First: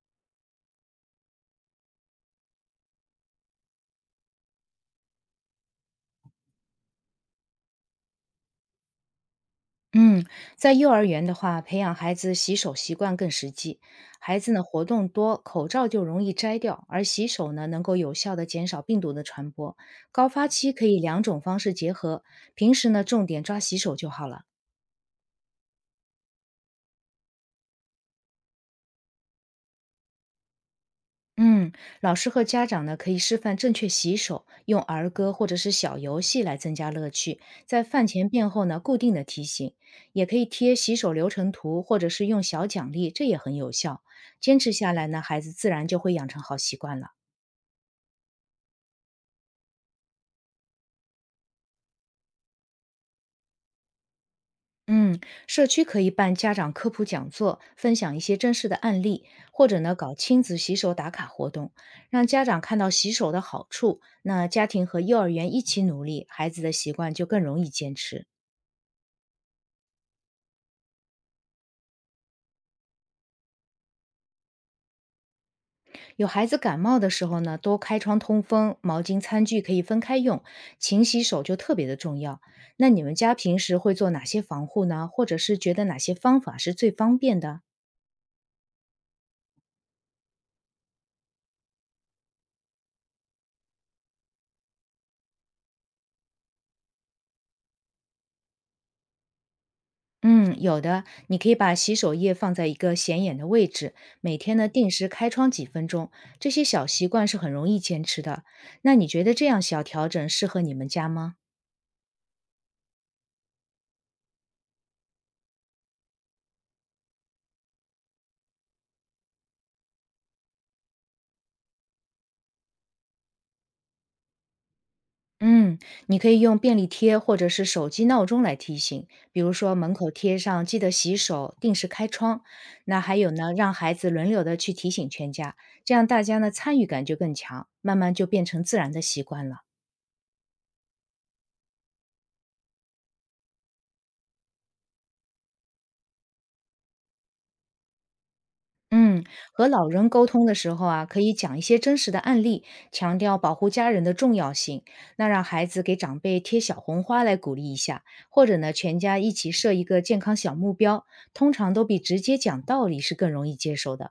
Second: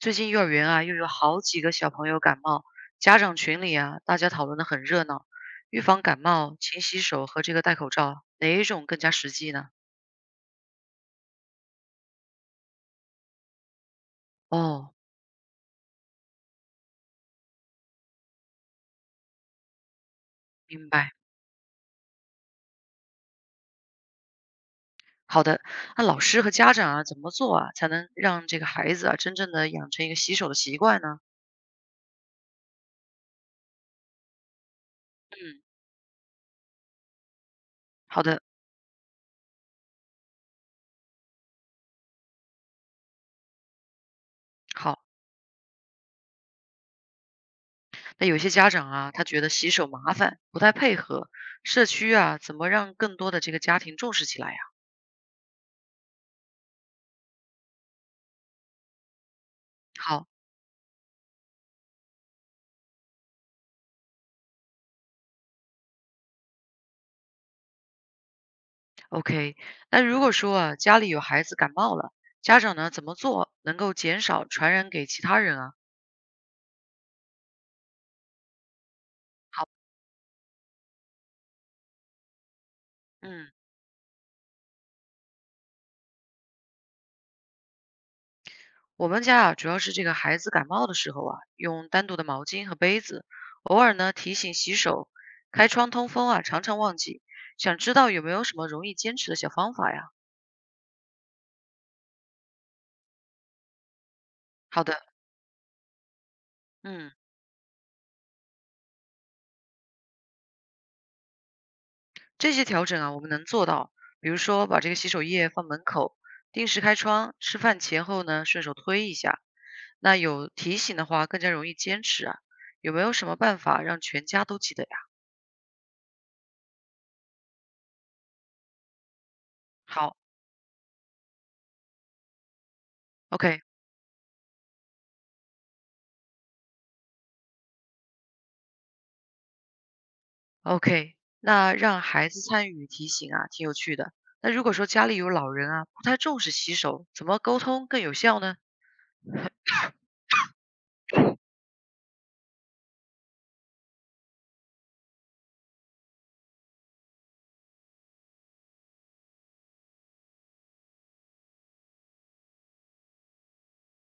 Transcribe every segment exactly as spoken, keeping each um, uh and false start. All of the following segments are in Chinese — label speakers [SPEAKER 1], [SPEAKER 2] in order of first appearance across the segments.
[SPEAKER 1] 最近幼儿园啊，又有好几个小朋友感冒，家长群里啊，大家讨论的很热闹。预防感冒，勤洗手和这个戴口罩，哪一种更加实际呢？
[SPEAKER 2] 嗯，在幼儿园的话，培养孩子洗手习惯更实际。孩子呢活
[SPEAKER 1] 哦，
[SPEAKER 2] 动多，口罩就容易摘掉，而洗手呢能够有效的减少病毒的传播。高发期可
[SPEAKER 1] 明
[SPEAKER 2] 以
[SPEAKER 1] 白。
[SPEAKER 2] 两种方式结合，平时呢重点抓洗手就好了。
[SPEAKER 1] 好的，那老师和家长啊，怎么做啊，才能让这个孩子啊，真正的养成一个洗手的习惯呢？
[SPEAKER 2] 嗯，老师和家长呢，可以示范正确洗手，用儿歌或者
[SPEAKER 1] 嗯，
[SPEAKER 2] 是小游戏来增加乐趣。在饭
[SPEAKER 1] 好
[SPEAKER 2] 前
[SPEAKER 1] 的，
[SPEAKER 2] 便后呢，固定的提醒，也可以贴洗手流程图，或者是用小奖励，这也很有效。坚持下
[SPEAKER 1] 好。
[SPEAKER 2] 来呢，孩子自然就会养成好习惯了。
[SPEAKER 1] 那有些家长啊，他觉得洗手麻烦，不太配合。社区啊，怎么让更多的这个家庭重视起来呀、
[SPEAKER 2] 嗯，社区可以办家长科普讲座，分享一些真实的案例，或者呢搞
[SPEAKER 1] 好，
[SPEAKER 2] 亲子洗手打卡活动，让家长看到洗手的好处。那家庭和幼儿园一起努力，孩子的习惯就更容易坚持。
[SPEAKER 1] OK，那如果说啊，家里有孩子感冒了，家长呢怎么做能够减少传染给其他人啊？
[SPEAKER 2] 有孩子感冒的时候呢，多开窗通风，毛巾、餐具
[SPEAKER 1] 好，
[SPEAKER 2] 可以分开用，勤洗手就特别的重要。那你们家
[SPEAKER 1] 嗯，
[SPEAKER 2] 平时会做哪些防护呢？或者是觉得哪些方法是最方便的？
[SPEAKER 1] 我们家啊，主要是这个孩子感冒的时候啊，用单独的毛巾和杯子，偶尔呢提醒洗手，开窗通风啊，常常忘记。想知道有没有什么容易坚持的小方法呀？
[SPEAKER 2] 嗯，有的，你可以把洗手液放在一个显眼的位置，每天呢
[SPEAKER 1] 好
[SPEAKER 2] 定
[SPEAKER 1] 的，
[SPEAKER 2] 时开窗几分钟，这些小习
[SPEAKER 1] 嗯，
[SPEAKER 2] 惯是很容易坚持的。那你觉得这样小调整适合你们家吗？
[SPEAKER 1] 这些调整啊，我们能做到，比如说把这个洗手液放门口，定时开窗，吃饭前后呢顺手推一下。那有提醒的话更加容易坚持啊。有没有什么办法让全家都记得呀？
[SPEAKER 2] 嗯，你可以用便利贴或者是手机闹钟来提醒，比如说门口
[SPEAKER 1] 好
[SPEAKER 2] 贴上“记得洗手”，定时开窗。那还有呢，
[SPEAKER 1] ，OK
[SPEAKER 2] 让孩子轮流的去提醒全家，这样大家呢参与感就更强，慢慢就变成自然的习惯了。
[SPEAKER 1] OK，那让孩子参与提醒啊，挺有趣的。那如果说家里有老人啊，不太重视洗手，怎么沟通更有效呢？
[SPEAKER 2] 嗯，和老人沟通的时候啊，可以讲一些真实的案例，强调保护家人的重要性。那让孩子给长辈贴小红花来鼓励一下，或者呢，全家一起设一个健康小目标，通常都比直接讲道理是更容易接受的。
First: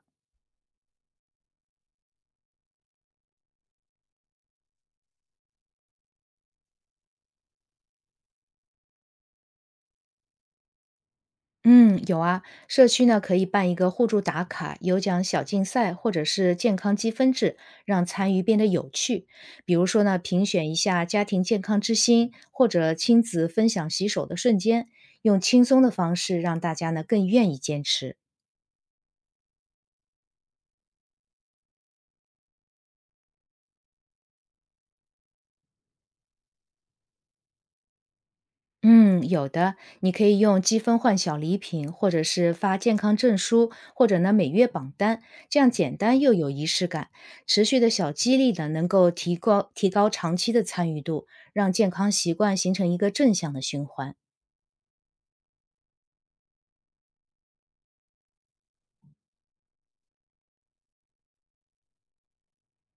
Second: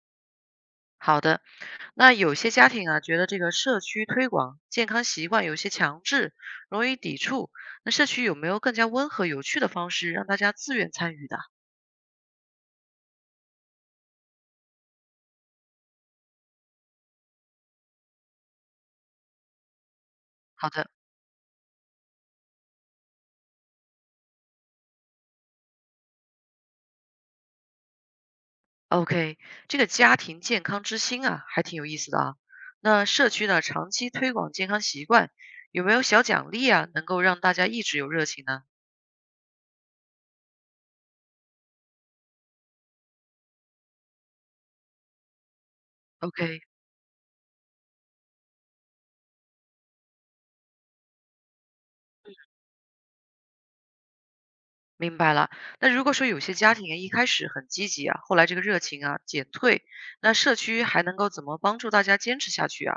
[SPEAKER 1] 好的，那有些家庭啊，觉得这个社区推广健康习惯有些强制，容易抵触。那社区有没有更加温和有趣的方式让大家自愿参与的啊？
[SPEAKER 2] 嗯，有啊，社区呢可以办一个互助打卡、有奖小竞赛，或者是健康积分制，让参与变得有趣。比如说呢，评选
[SPEAKER 1] 好
[SPEAKER 2] 一
[SPEAKER 1] 的。
[SPEAKER 2] 下家庭健康之星，或者亲子分享洗手的瞬间，用轻松的方式让大家呢更愿意坚持。
[SPEAKER 1] OK，这个家庭健康之星啊，还挺有意思的啊。那社区呢，长期推广健康习惯，有没有小奖励啊，能够让大家一直有热情呢
[SPEAKER 2] 嗯，有的，你可以用积分换小礼品，或者是发健康证书，或者呢每月榜单，这样简单又有
[SPEAKER 1] ？OK，
[SPEAKER 2] 仪式感。持续的小激励呢，能够提高提高长期的参与度，让健康习惯形成一个正向的循环。
[SPEAKER 1] 明白了。那如果说有些家庭啊一开始很积极啊，后来这个热情啊减退，那社区还能够怎么帮助大家坚持下去啊？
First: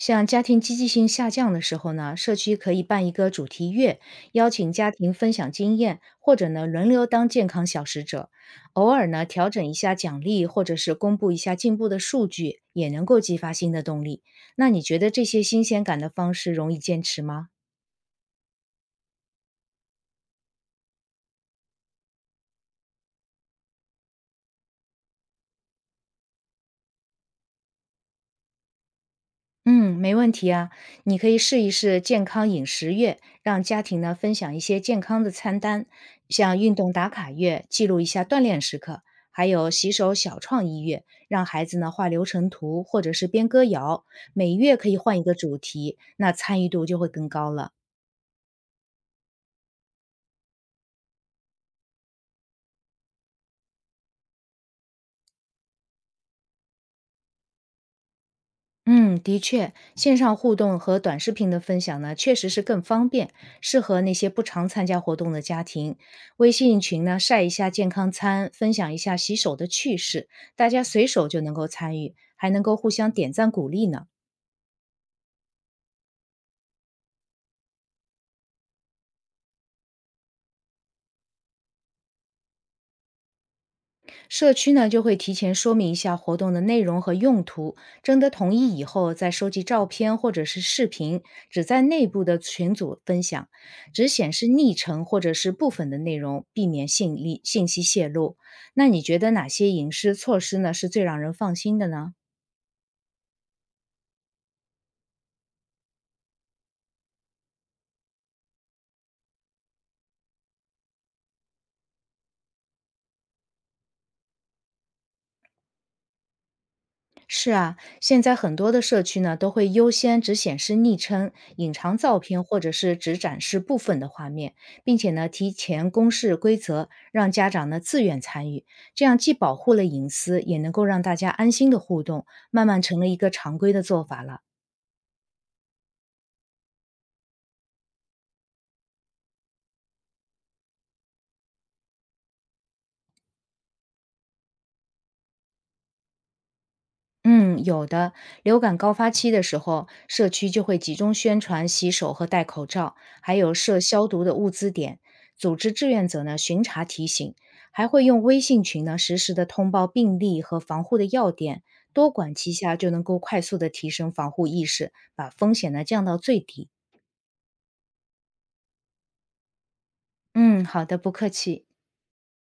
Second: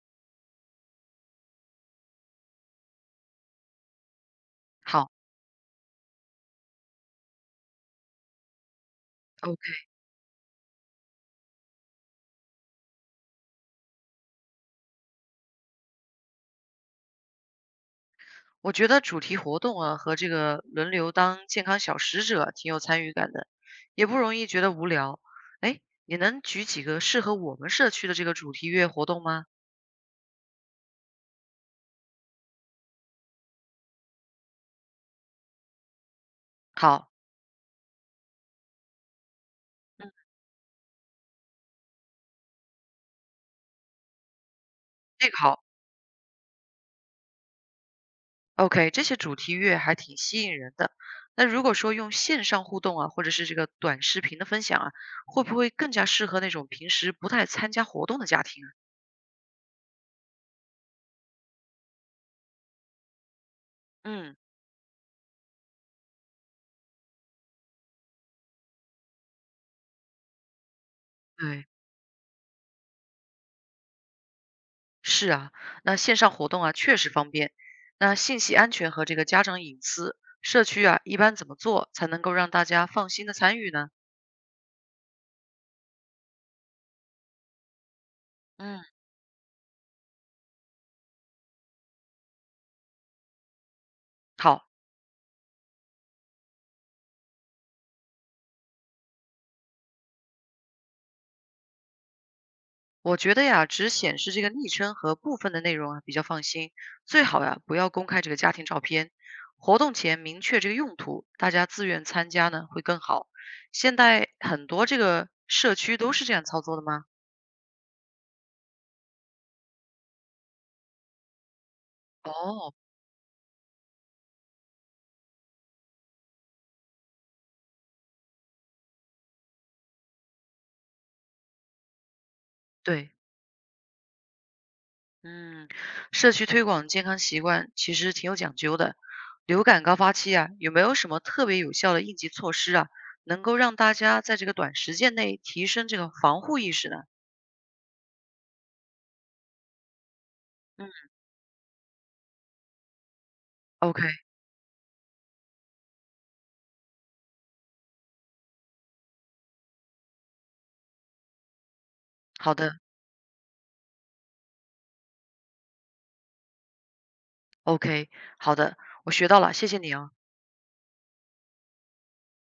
[SPEAKER 2] 像家庭积极性下降的时候呢，社区可以办一个主题月，邀请家
[SPEAKER 1] 好，
[SPEAKER 2] 庭分享经验，或者呢轮流当健康小使者，偶尔呢调
[SPEAKER 1] o
[SPEAKER 2] 整一
[SPEAKER 1] k，
[SPEAKER 2] 下奖励，或者是公布一下进步的数据，也能够激发新的动力。那你觉得这些新鲜感的方式容易坚持吗？
[SPEAKER 1] 我觉得主题活动啊和这个轮流当健康小使者挺有参与感的，也不容易觉得无聊。哎，你能举几个适合我们社区的这个主题月活动吗？
[SPEAKER 2] 嗯，没问题啊，你可以试一试健康饮食月，让家庭呢分享一些健康的餐单，像运动打
[SPEAKER 1] 好，
[SPEAKER 2] 卡月，记录一下锻炼时刻，还有洗
[SPEAKER 1] 嗯，
[SPEAKER 2] 手小创意月，让孩子呢画流程图或者是编歌谣，每月可以换一
[SPEAKER 1] 这
[SPEAKER 2] 个
[SPEAKER 1] 个
[SPEAKER 2] 主
[SPEAKER 1] 好
[SPEAKER 2] 题，那参与度就会更高了。
[SPEAKER 1] ，OK，这些主题月还挺吸引人的。那如果说用线上互动啊，或者是这个短视频的分享啊，会不会更加适合那种平时不太参加活动的家庭啊，
[SPEAKER 2] 嗯，的确，线上互动和短视频的分享呢，确实是更方便，适合那些
[SPEAKER 1] 嗯，
[SPEAKER 2] 不常参加活动的家庭。微信群呢，晒一下健康餐，分享一下洗手的趣事，大家随手就能够
[SPEAKER 1] 对。
[SPEAKER 2] 参与，还能够互相点赞鼓励呢。
[SPEAKER 1] 是啊，那线上活动啊，确实方便。那信息安全和这个家长隐私，社区啊，一般怎么做才能够让大家放心的参与呢？
[SPEAKER 2] 社区呢就会提前说明一下活动的内容和用途，征得同意以
[SPEAKER 1] 嗯，
[SPEAKER 2] 后再收集照片或者是视频，只在内部的群组分享，只显示
[SPEAKER 1] 好，
[SPEAKER 2] 昵称或者是部分的内容，避免信力信息泄露。那你觉得哪些隐私措施呢是最让人放心的呢？
[SPEAKER 1] 我觉得呀，只显示这个昵称和部分的内容啊，比较放心。最好呀，不要公开这个家庭照片。活动前明确这个用途，大家自愿参加呢会更好。现在很多这个社区都是这样操作的吗？
[SPEAKER 2] 是啊，现在很多的社区呢都会优先只显示昵称、隐藏照片，或者
[SPEAKER 1] 哦，
[SPEAKER 2] 是只展示部分的画面，并且呢提前公示规则，让家长呢自愿参与。这样既保护了隐私，也能够让大家安心的互动，慢慢成了
[SPEAKER 1] 对，
[SPEAKER 2] 一个常规的做法了。
[SPEAKER 1] 嗯，社区推广健康习惯其实挺有讲究的。流感高发期啊，有没有什么特别有效的应急措施啊，能够让大家在这个短时间内提升这个防护意识呢？
[SPEAKER 2] 嗯，有的。流感高发期的时候，社区就会
[SPEAKER 1] 嗯
[SPEAKER 2] 集中宣传洗手和戴口罩，还有设
[SPEAKER 1] ，OK，
[SPEAKER 2] 消毒的物资点，组织志愿者呢巡查提醒，还会用微信群呢实时的通报病例和防护的要点，多管齐
[SPEAKER 1] 好
[SPEAKER 2] 下
[SPEAKER 1] 的
[SPEAKER 2] 就能够快速的提升防护意识，把风险呢降到最低。
[SPEAKER 1] ，OK，好的，我学到了，谢谢你啊。
[SPEAKER 2] 嗯，好的，不客气。